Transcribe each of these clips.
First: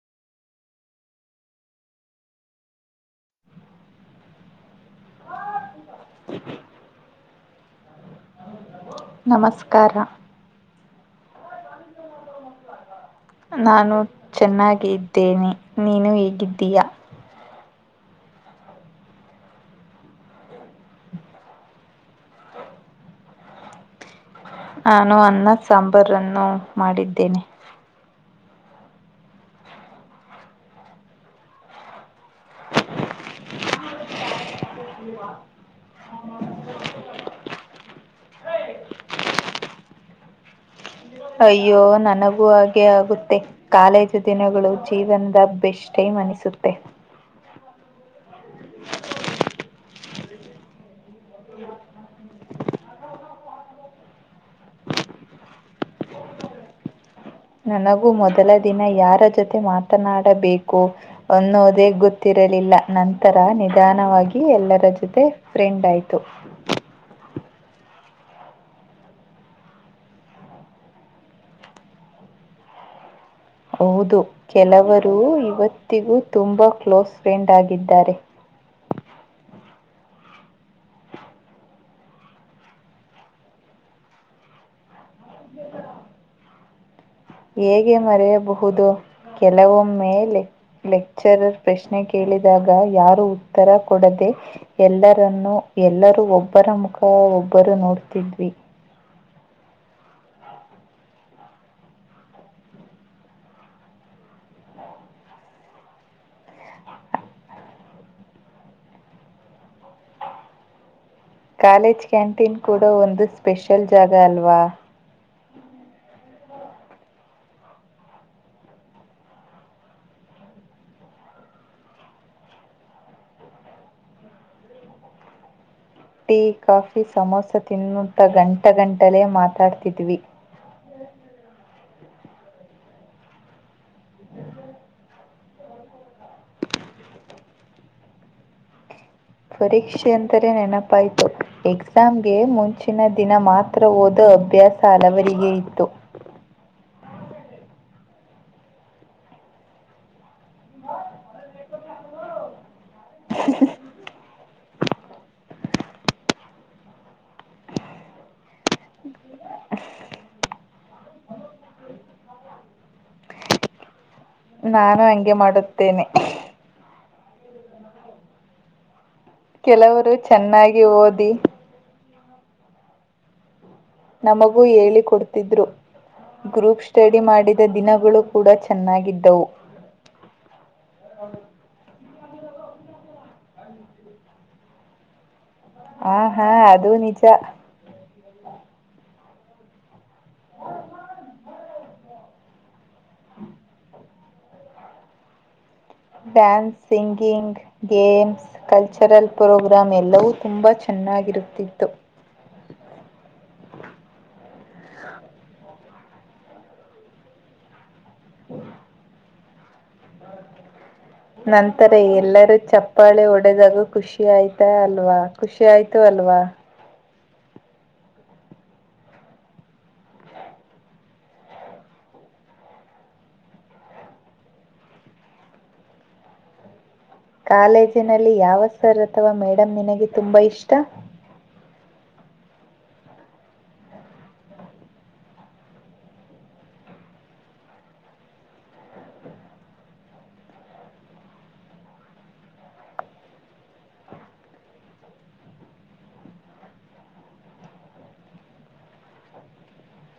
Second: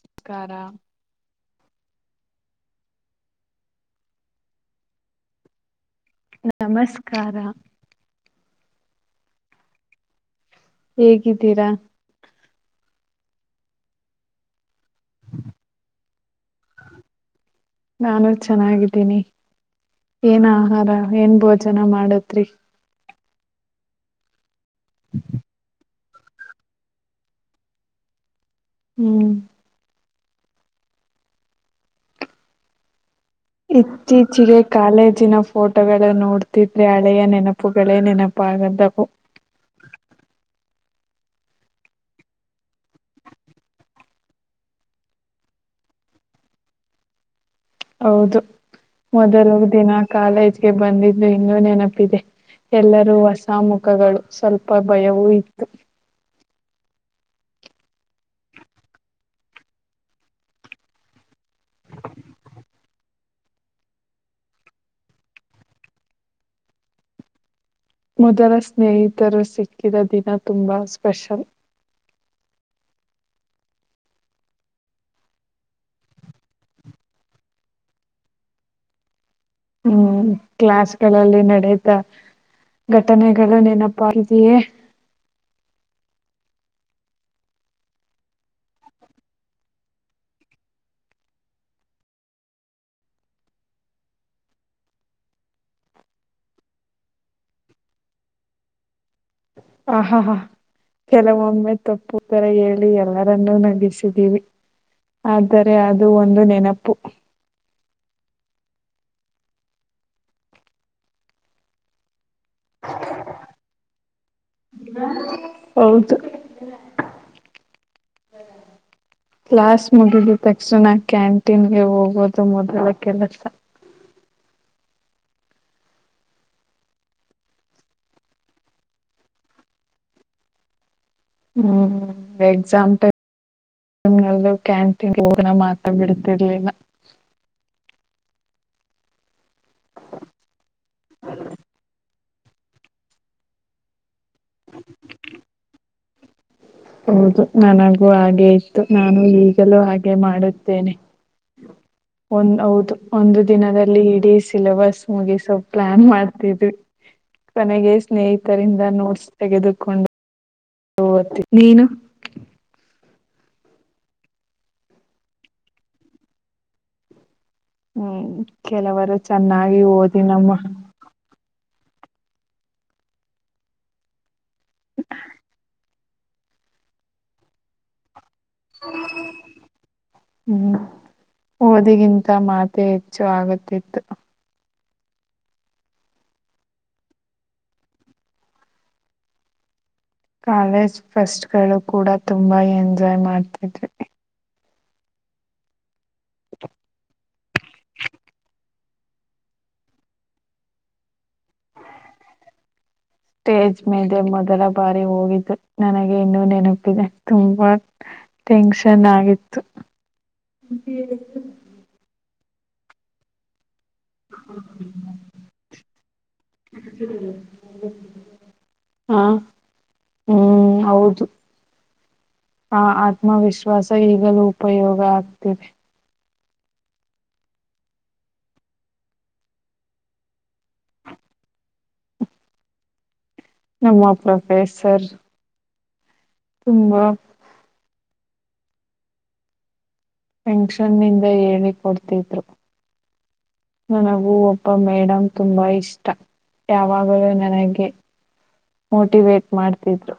ನಮಸ್ಕಾರ ಹ ನಮಸ್ಕಾರ ನಮಸ್ಕಾರ ಹೇಗಿದ್ದೀರಾ ನಾನು ಚೆನ್ನಾಗ ಇದ್ದೇನೆ ನೀನು ಹೇಗಿದ್ದೀಯಾ ನಾನು ಚೆನ್ನಾಗಿದ್ದೀನಿ ಏನ್ ಆಹಾರ ಏನ್ ಭೋಜನ ಮಾಡತ್ರಿ ನಾನು ಅನ್ನದ ಸಾಂಬಾರನ್ನು ಮಾಡಿದ್ದೇನೆ ಹ್ಮ್ ಇತ್ತೀಚಿಗೆ ಕಾಲೇಜಿನ ಫೋಟೋಗಳ ನೋಡ್ತಿದ್ರೆ ಹಳೆಯ ನೆನಪುಗಳೇ ನೆನಪ ಕ್ಕು ಅಯ್ಯೋ ನನಗೂ ಹಾಗೆ ಆಗುತ್ತೆ ಕಾಲೇಜು ದಿನಗಳು ಜೀವನ್ದ ಬೆಸ್ಟ್ ಟೈಮ್ ಮನಿಸುತ್ತೆ ಹೌದು ಮೊದಲ ದಿನ ಕಾಲೇಜ್ಗೆ ಬಂದಿದ್ದು ಇನ್ನೂ ನೆನಪಿದೆ ಎಲ್ಲರೂ ಹೊಸ ಮುಖಗಳು ಸ್ವಲ್ಪ ಭಯವೂ ಇತ್ತು ನನಗೂ ಮೊದಲ ದಿನ ಯಾರ ಜೊತೆ ಮಾತನಾಡಬೇಕು ಅನ್ನೋದೇ ಗೊತ್ತಿರಲ್ಲ ನಂತರ ನಿಧಾನವಾಗಿ ಎಲ್ಲರ ಜೊತೆ ಫ್ರೆಂಡ್ ಆಯ್ತು ಮೊದಲ ಸ್ನೇಹಿತರು ಸಿಕ್ಕಿದ ದಿನ ತುಂಬಾ ಸ್ಪೆಷಲ್ ಹೌದು ಕೆಲವರು ಇವತ್ತಿಗೂ ತುಂಬಾ ಕ್ಲೋಸ್ ಫ್ರೆಂಡ್ ಆಗಿದ್ದಾರೆ ಹ್ಮ್ ಕ್ಲಾಸ್ಗಳಲ್ಲಿ ನಡತಾ ಘಟನೆಗಳು ನೆನಪಾಗಿದೆಯೇ ಹೇಗೆ ಮರೆಯಬಹುದು ಕೆಲವೊಮ್ಮ ಮೇಲೆ ಲೆಕ್ಚರರ್ ಪ್ರಶ್ನೆ ಕೇಳಿದಾಗ ಯಾರು ಉತ್ತರ ಕೊಡದೆ ಎಲ್ಲರನ್ನು ಎಲ್ಲರೂ ಒಬ್ಬರ ಮುಖ ಒಬ್ಬರು ನೋಡ್ತಿದ್ವಿ ಹ ಹಾ ಹಾ ಕೆಲವೊಮ್ಮೆ ತಪ್ಪು ತರ ಹೇಳಿ ಎಲ್ಲರನ್ನೂ ನಗಿಸಿದೀವಿ ಆದರೆ ಅದು ಒಂದು ನೆನಪು ಕಾಲೇಜ್ ಕ್ಯಾಂಟೀನ್ ಕೂಡ ಒಂದು ಸ್ಪೆಷಲ್ ಜಾಗ ಅಲ್ವಾ ಹೌದು ಕ್ಲಾಸ್ ಮುಗಿದ ತಕ್ಷಣ ಕ್ಯಾಂಟೀನ್ಗೆ ಹೋಗೋದು ಮೊದಲ ಕೆಲಸ [inaudible] ಟೀ ಕಾಫಿ ಸಮೋಸ ತಿನ್ನುತ್ತಾ ಗಂಟ ಗಂಟಲೆೇ ಮಾತಾಡ್ತಿದ್ವಿ [unintelligible] ಹ್ಮ್ ಎಕ್ಸಾಂಪಲ್ ಕ್ಯಾಂಟೀನ್ ಹ ಮಾತಾಡ್ ರ್ಲಿಲ್ಲ ಪರೀಕ್ಷೆ ಅಂತರೆ ನೆನಪಾಯ್ತು ಎಕ್ಸಾಮ್ಗೆ ಮುಂಚಿನ ದಿನ ಮಾತ್ರ ಓಧುದು ಅಭ್ಯಾಸ ಹಲವರಿಗೆ ಇತ್ತು [inaudible] ಹೌದು ನನಗೂ ಹಾಗೆ ಇತ್ತು ನಾನು ಈಗಲೂ ಹಾಗೆ ಮಾಡುತ್ತೇನೆ ಒಂದ ಹೌದು ಒಂದು ದಿನದಲ್ಲಿ ಇಡೀ ಸಿಲೆಬಸ್ ಮುಗಧಾ ಸ್ವಲ್ ಪ್ಲಾನ್ ಮಾಡ್ತಿದ್ವಿ ಕೊನೆಗೆ ಸ್ನೇಹಿತರಿಂದ ನೋಟ್ಸ್ ತೆಗೆದುಕೊಂಡು ಹತ್ತ ನೀನು ನಾನು ಹಂಗೆ ಮಾಡುತ್ತೇನೆ ಹ್ಮ್ ಕೆಲವರು ಚೆನ್ನಾಗಿ ಕೆಲವರು ಓದಿ ನಮ್ಮ ಚೆನ್ನಾಗಿ ಓದಿ ನಮಗೂ ಹೇಳಿಕೊಡ್ತಿದ್ರು ಗ್ರೂಪ್ ಸ್ಟಡಿ ಮಾಡಿದ ದಿನಗಳು ಕೂಡ ಚೆನ್ನಾಗಿದ್ದವು. ಹ್ಮ ಒದಗ ಮಾತೆ ಹೆಚ್ಚು ಆಗುತ್ತಿತ್ತು ಹ ಹಾ ಅದು ನಿಜ ಕಾಲೇಜ್ ಫಸ್ಟ್ಗಳು ಕೂಡ ತುಂಬಾ ಎಂಜಾಯ್ ಮಾಡ್ತಿದ್ವಿ dance singing games cultural programme ಎಲ್ಲವೂ ತುಂಬಾ ಚೆನ್ನ ಚೆನ್ನಾಗಿರುತ್ತಿತ್ತು [unintelligible] ಸ್ಟೇಜ್ ಮೇಲೆ ಮೊದಲ ಬಾರಿ ಹೋಗಿದ್ದು ನನಗೆ ಇನ್ನೂ ನೆನಪಿದೆ ತುಂಬಾ ಟೆನ್ಷನ್ ಆಗಿತ್ತು ನಂತರ ಎಲ್ಲರೂ ಚಪ್ಪಾಳೆ ಹೊಡೆದರು.. ಖುಷಿ ಆಯ್ತಾ ಅಲ್ವಾ ಖುಷಿ ಆಯ್ತು ಅಲ್ವಾ.. ಹಾ.. ಹ್ಮ್ ಹೌದು.. ಆ ಆತ್ಮವಿಶ್ವಾಸ ಈಗಲೂ ಉಪಯೋಗ ಆಗ್ತಿದೆ.. ಕಾಲೇಜಿನಲ್ಲಿ ಯಾವ ಸರ್ ಅಥವಾ ಮೇಡಮ್ ನಿನಗೆ ತುಂಬಾ ಇಷ್ಟ.. ನಮ್ಮ ಪ್ರೊಫೆಸರ್.. ತುಂಬಾ ೆಂಷನ್ನಂದ ಹೇಳಿ ಕೊಡ್ತಿದ್ರು ನನಗೂ ಒಬ್ಬ ಮೇಡಮ್ ತುಂಬಾ ಇಷ್ಟ ಯಾವಾಗಲೂ ನನಗೆ ಮೋಟಿವೇಟ್ ಮಾಡ್ತಿದ್ರು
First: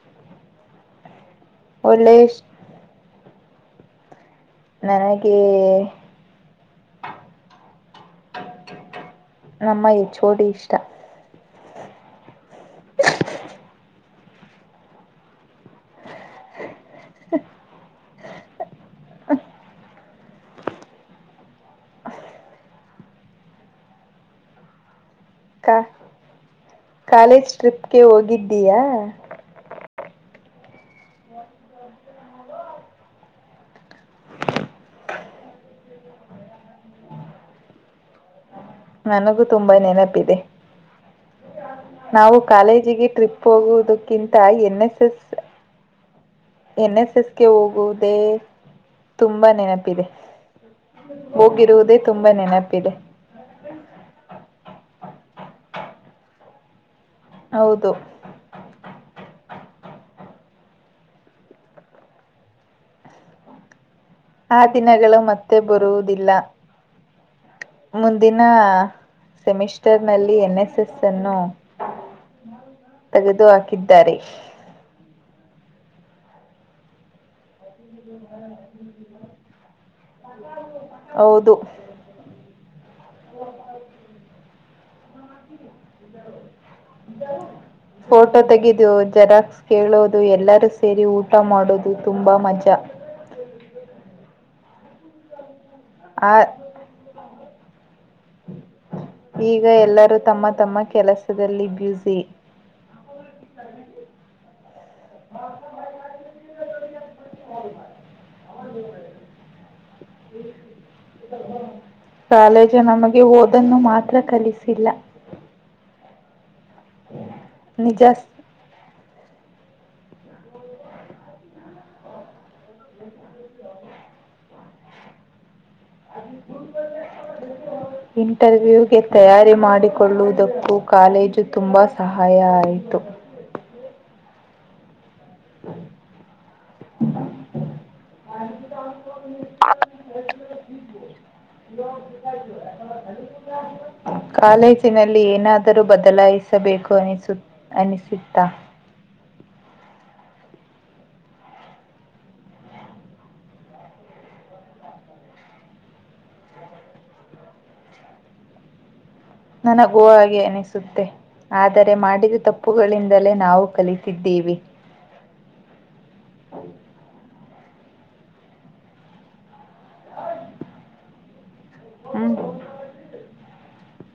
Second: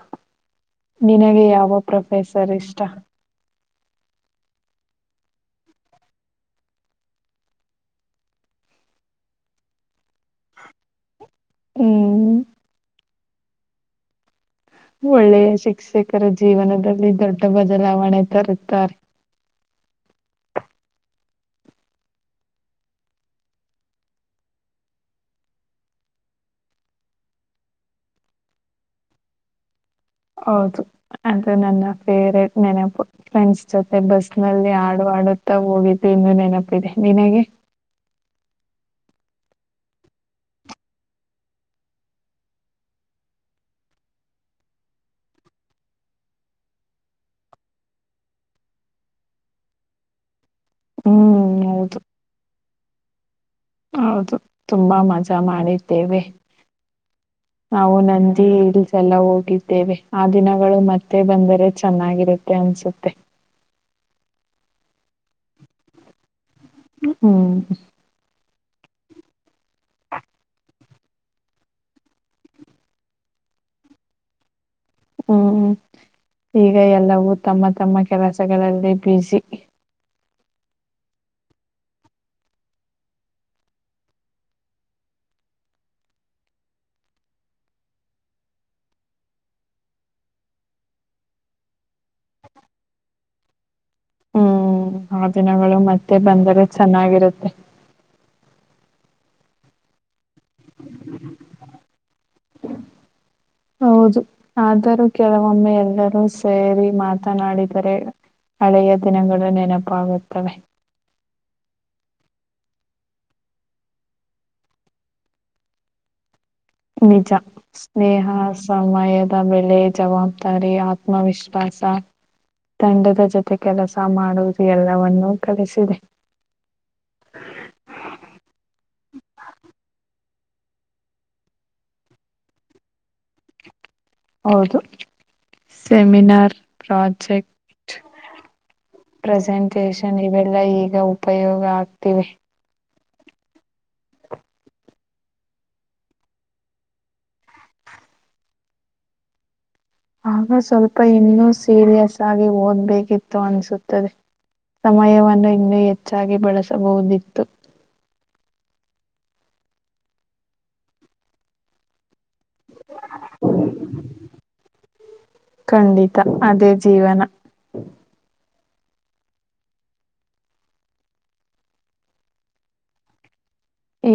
ಗೆ ಯಾವ ಒಳ್ಳೆ ಪ್ರೊಫೆಸರ್ ಇಷ್ಟ ನನಗೆ ನಮ್ಮ ಚೋಡಿ ಇಷ್ಟ ಹ್ಮ್ ಒಳ್ಳೆಯ ಶಿಕ್ಷಕರ ಜೀವನದಲ್ಲಿ ದೊಡ್ಡ ಬದಲಾವಣೆ ರ್ತಾರೆ ಕಾ ಕಾಲೇಜ್ ಟ್ರಿಪ್ಗೆ ಹೋಗಿದ್ದೀಯಾ ಹೌದು ಅಂದ್ರೆ ನನ್ನ ಫೇವ್ರೇಟ್ ನೆನ ಫ್ರೆಂಡ್ಸ್ ಜೊತೆ ಬಸ್ ನಲ್ಲಿ ಆಡ. ಮಾಡುತ್ತಾ ಹೋಗಿದ್ದು ಇನ್ನ ನೆನಪಿದೆ ನಿನಗೆ ನನಗೂ ತುಂಬಾ ನೆನಪಿದೆ ನಾವು ಕಾಲೇಜಿಗೆ ಟ್ರಿಪ್ ಹೋಗುವುದಕ್ಕಿಂತ N S S N S ಎಸ್ಗೆ ಹೋಗುವುದೇ ತುಂಬಾ ನೆನಪಿದೆ ಹ್ಮ್ ಹೋಗಿರುವುದೇ ಹೌದು ತುಂಬಾ ನೆನಪಿದೆ ಹೌದು ತುಂಬಾ ಮಜಾ ಮಾಡಿದ್ದೇವೆ ಹೌ ಹೌದು, ನಂದಿ ಹೇಳ ಎಲ್ಲ ಹೋಗಿದ್ದೇವೆ ಆ ದಿನಗಳು ಮತ್ತೆ ಬಂದರೆ ಚೆನ್ನಾಗಿರುತ್ತೆ ಅನ್ಸುತ್ತೆ ಆ ದಿನಗಳು ಮತ್ತೆ ಬರುವುದಿಲ್ಲ ಹ್ಮ ನ ಸೆಮಿಸ್ಟರ್ ನಲ್ಲಿ ಎನ್ ಎಸ್ ಎಸ್ ಸನ್ನು ತೆಗೆದುಹಾಕಿದ್ದಾರೆ ಹ್ಮ್ ಹ್ಮ ಈಗ ಎಲ್ಲವೂ ತಮ್ಮ ತಮ್ಮ ಕೆಲಸಗಳಲ್ಲಿ ಬಸ ಹೌದು ಹ. ಹ [unintelligible] ಫೋಟೋ ತೆಗೆದು ಜೆರಾಕ್ಸ್ ಕೇಳೋದು ಎಲ್ಲಾರೂ ಸೇರಿ ಊಟ ಮಾಡೋದು ತುಂಬಾ ಮಜಾ [unintelligible] ಹ್ಮ್ ಆ ದಿನಗಳು ಮತ್ತೆ ಆ ಬಂದರೆ ಚೆನ್ನಾಗಿರುತ್ತೆ ಈಗ ಎಲ್ಲರೂ ತಮ್ಮ ತಮ್ಮ ಕೆಲಸದಲ್ಲಿ ಬ್ಯೂಸಿ ಹೌದು ಆದರೂ ಕೆಲವೊಮ್ಮೆ ಎಲ್ಲರೂ ಸೇರಿ ಮಾತನಾಡಿದರೆ ಹಳೆಯ ದಿನಗಳು ನೆನಪ ಆಗುತಾವೇ ಕಾಲೇಜು ನಮಗೆ ಹಓದನ್ನು ಮಾತ್ರ ಕಲಿಸಿಲ್ಲ. ನಿಜ ನಿಜ ಸ್ನೇಹ ಸಮಯದ ಬೆಲೆ, ಜವಾಬ್ದಾರಿ ಆತ್ಮವಿಶ್ವಾಸ ತಂಡದ ಜೊತೆ ಕೆಲಸ ಮಾಡುವುದು ಎಲ್ಲವವನ್ನು, ಇಂಟರ್ವ್ಯೂ. ತಯಾರಿ ಮಾಡಿಕೊಳ್ಳುವುದಕ್ಕೂ ಕಾಲೇಜು ತುಂಬ ಸಹಾಯ ಆಯಿತು. ಹೌದು. ಸಮಿನಾರ್ ಪ್ರಾಜೆಕ್ಟ್. ಪ್ರೆಸೆಂಟೇಶನ್ ಇವೆಲ್ಲ ಈಗ ಉಪಯೋಗ ಆಗ್ತಿವಿ. [unintelligible] ಕಾಲೇಜಿನಲ್ಲಿ ಏನಾದರೂ ಬದಲಾಯಿಸಬೇಕು ಅನಿಸು ಅನಿಸತ್ತಾ. [unintelligible] ಆಗ ಸ್ವಲ್ಪ ಇನ್ನೂ ಸೀರಿಯಸ್ ಆಗಿ ಓದ್ಬೇಕಿತ್ತು ಅನ್ಸುತ್ತದೆ ಸಮಯವನ್ನು ಇನ್ನೂ ಹೆಚ್ಚಾಗಿ ಬಳಸಬಹುದಿತ್ತು. ನನಗೂ ಹಾಗೆ ಅನಿಸುತ್ತೆ ಆದರೆ ಮಾಡಿದ, ತಪ್ಪುಗಳಿಂದಲೇ ನಾವು ಕಲಿತಿದ್ದೇವೆ. ಖಂಡಿತ ಅದೇ ಜೀವನ. ಹ್ಮ್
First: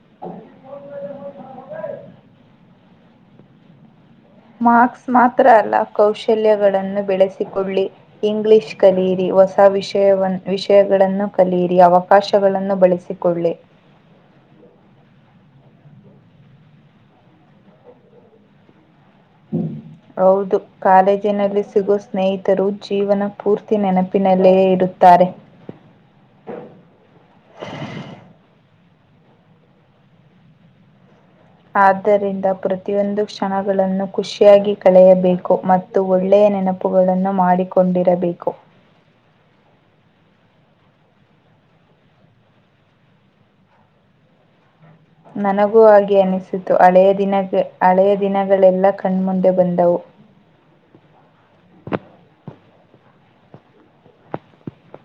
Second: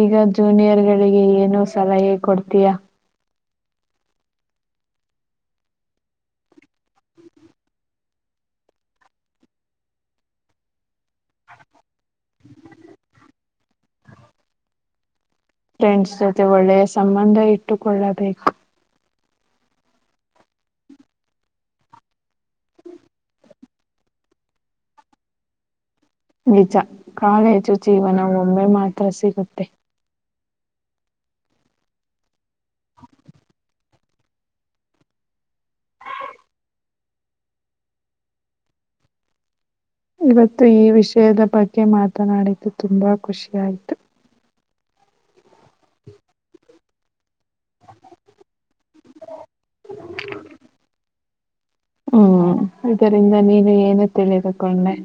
ಈಗ ಜೂನಿಯರ್ಗಳಿಗೆ ಏನು ಸಲಹೆ ಕೊಡ್ತೀಯಾ. ಮಾರ್ಕ್ಸ್ ಮಾತ್ರ ಅಲ್ಲ ಕೌಶಲ್ಯಗಳನ್ನು ಬೆಳೆಸಿಕೊಳ್ಳಿ ಇಂಗ್ಲಿಷ್ ಕಲಿಯಿರಿ. ಹೊಸ ವಿಷಯವನ್ನು ವಿಷಯ. ಗಳನ್ನು ಕಲಿಯಿರಿ ಅವಕಾಶಗಳನ್ನು ಬಳಸಿಕೊಳ್ಳಿ. ಫ್ರೆಂಡ್ಸ್ ಜೊತೆ ಒಳ್ಳೆಯ ಸಂಬಂಧ ಇಟ್ಟುಕೊಳ್ಳಬೇಕು. ಹೌದು ಕಾಲೇಜಿನಲ್ಲಿ ಸಿಗೋ ಸ್ನೇಹಿತರು ಜೀವನ ಪೂರ್ತಿ ನೆನಪಿನಲ್ಲಯೇ ಇರುತ್ತೆ, ತಾರೆ. ನಿಜ ಕಾಲೇಜು ಜೀವನ ಒಮ್ಮೆ ಮಾತ್ರ ಸಿಗುತ್ತೆ ಆದ್ದರಿಂದ ಪ್ರತಿಯೊಂದು ಕ್ಷಣಗಳನ್ನು ಖುಷಿಯಾಗಿ ಕಳೆಯಬೇಕು ಮತ್ತು ಒಳ್ಳೆಯ, ನೆನಪುಗಳನ್ನು ಮಾಡಿಕೊಂಡಿರಬೇಕು. [unintelligible] ಇವತ್ತು ಈ ವಿಷಯದ ಬಗ್ಗೆ ಮಾತನಾಡಿದ್ದು ತುಂಬಾ ಖುಷಿ ಆಯಿತು. ನನಗೂ ಹಾಗೆ ಅನಿಸಿತು ಹಳೆಯ ದಿನಕ್ಕೆ, ಹಳೆಯ ದಿನಗಳೆಲ್ಲ ಕಣ್ಮುಂದೆ ಬಂದವು. ಹ್ಮ್ ಇದರಿಂದ ನೀನು ಏನು ತಿಳಿದುಕೊಂಡೆ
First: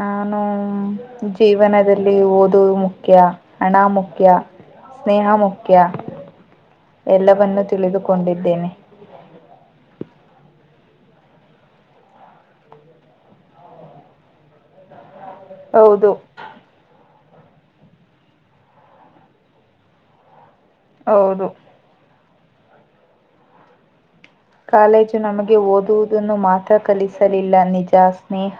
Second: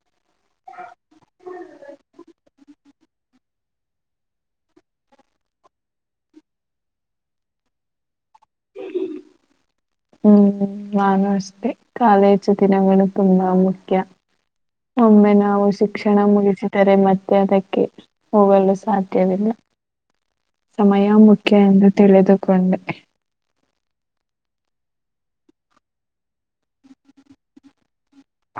ನಾನು ಜೀವನದಲ್ಲಿ ಓದುವ ಮುಖ್ಯ ಹಣ ಮುಖ್ಯ ಸ್ನೇಹ ಮುಖ್ಯ ಎಲ್ಲವನ್ನೂ ತಿಳಿದುಕೊಂಡಿದ್ದೇನೆ. ಹ್ಮ್ ನಾನು ಅಷ್ಟೇ ಕಾಲೇಜು ದಿನಗಳು ತುಂಬಾ ಮುಖ್ಯ. ಒಮ್ಮೆ ನಾವು ಹೌದು ಶಿಕ್ಷಣ ಮುಗಿಸಿದರೆ ಮತ್ತೆ, ಅದಕ್ಕೆ ಹೋಗಲು ಸಾಧ್ಯವಿಲ್ಲ. ಸಮಯ ಹೌದು ಮುಖ್ಯ ಎಂದು ತಿಳಿದುಕೊಂಡೆ. ಕಾಲೇಜು ನಮಗೆ ಓದುವುದನ್ನು ಮಾತ್ರ, ಕಲಿಸಲಿಲ್ಲ ನಿಜ ಸ್ನೇಹ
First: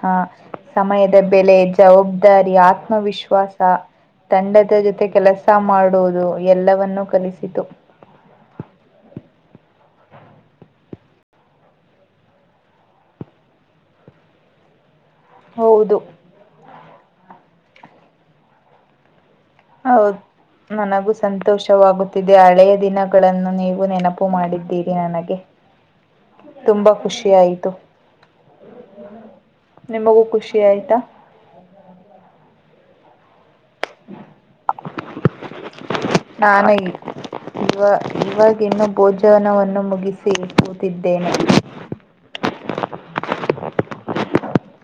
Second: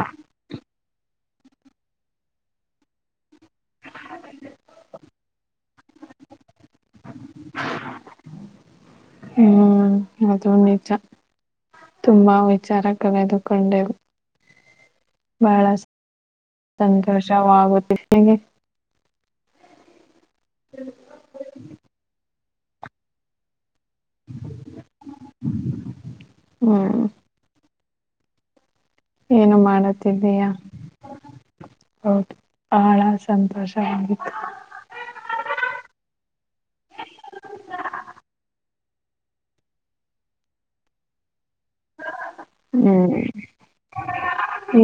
ಸಮಯದ. ಬೆಲೆ ಜವಾಬ್ದಾರಿ ಆತ್ಮವಿಶ್ವಾಸ ತಂಡದ ಜೊತೆ. ಕೆಲಸ ಮಾಡುವುದು ಎಲ್ಲವನ್ನು. ಹ್ಮ್ ಅದು ನಿಜ ತುಂಬಾ ವಿಚಾರ ಕಳೆದುಕೊಂಡೆವು ಬಹಳ ಹೌದು, ಸಂತೋಷವಾಗುತ್ತ ನಿನಗೆ. ಹೌದು ನನಗೂ ಸಂತೋಷವಾಗುತ್ತಿದೆ ಹಳೆಯ ದಿನಗಳನ್ನು ನೀವು ನೆನಪು ಮಾಡಿದ್ದೀರಿ ನನಗೆ ತುಂಬಾ ಹ್ಮ್ ಖುಷಿ ಆಯ್ತು. ಏನು ನಿಮಗೂ ಮಾಡುತ್ತಿದ್ದೀಯಾ ಖುಷಿಯಾಯ್ತಾ? ಹೌದು ಬಹಳ ಸಂತೋಷ ಹ ಹ ನಾನು ಇವ ಇವಾಗ ಇನ್ನು ಭೋಜನವನ್ನು ಮುಗಿಸಿ ಕೂತಿದ್ದೇನೆ ಹ್ಮ್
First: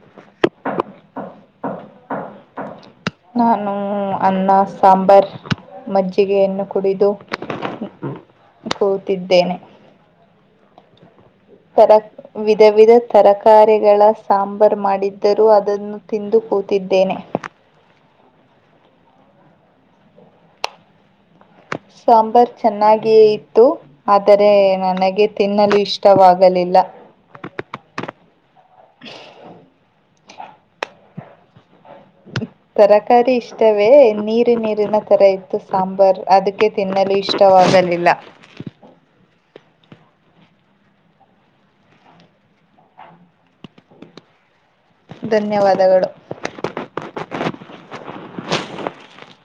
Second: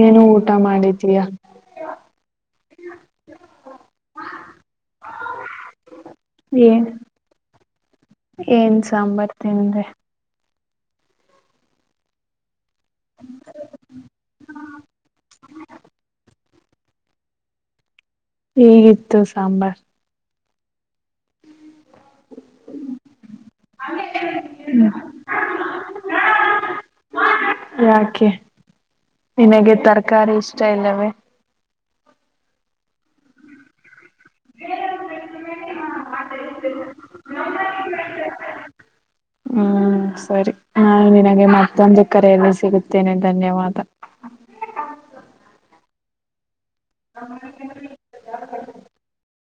ಏನು ಊಟ ಮಾಡಿದಿಯಾ? ಹ ನಾನು ಅನ್ನ ಸಾಂಬಾರ್ ಮಜ್ಜಿಗೆಯನ್ನು ಏನ್ ಕುಡಿದು ಏನ್ ಸಾಂಬಾರ್ ಕೂತಿದ್ದೇನೆ ತಿಂದೆ ಸರ ವಿ ವಿಧ ವಿಧ ತರಕಾರಿಗಳ ಸಾಂಬಾರ್ ಮಾಡಿದ್ದರೂ ಅದನ್ನು ತಿಂದು ಕೂ ತಿದ್ದೇನೆ ಹೇಗಿತ್ತು ಸಾಂಬಾರ್ ಸಾಂಬಾರ್ ಚೆನ್ನಾಗಿಯ ಇತ್ತು ಆದರೆ ನನಗೆ ತಿನ್ನಲು ಇಷ್ಟವಾಗಲಿಲ್ಲ ಇಲ್ಲ ಯಾಕೆ ನಿನಗೆ ತರಕಾರಿ ಇಷ್ಟ ಇಲ್ಲವೇ ತರಕಾರಿ ಇಷ್ಟವೆೇ ನೀರಿ ನೀರಿನ ತರ ಇತ್ತು ಸಾಂಬಾರ್ ಅದಕ್ಕೆ ತಿನ್ನಲು ಇಷ್ಟವಾಗಲಿಲ್ಲ ಹ್ಮ್ ಸರಿ ನಾ ನಿನಗೆ ಮತ್ತೊಂದು ಕರೆಯಲ್ಲಿ ಸಿಗುತ್ತೇನೆ ಧನ್ಯವಾದ ಧನ್ಯವಾದಗಳು ಹ [inaudible]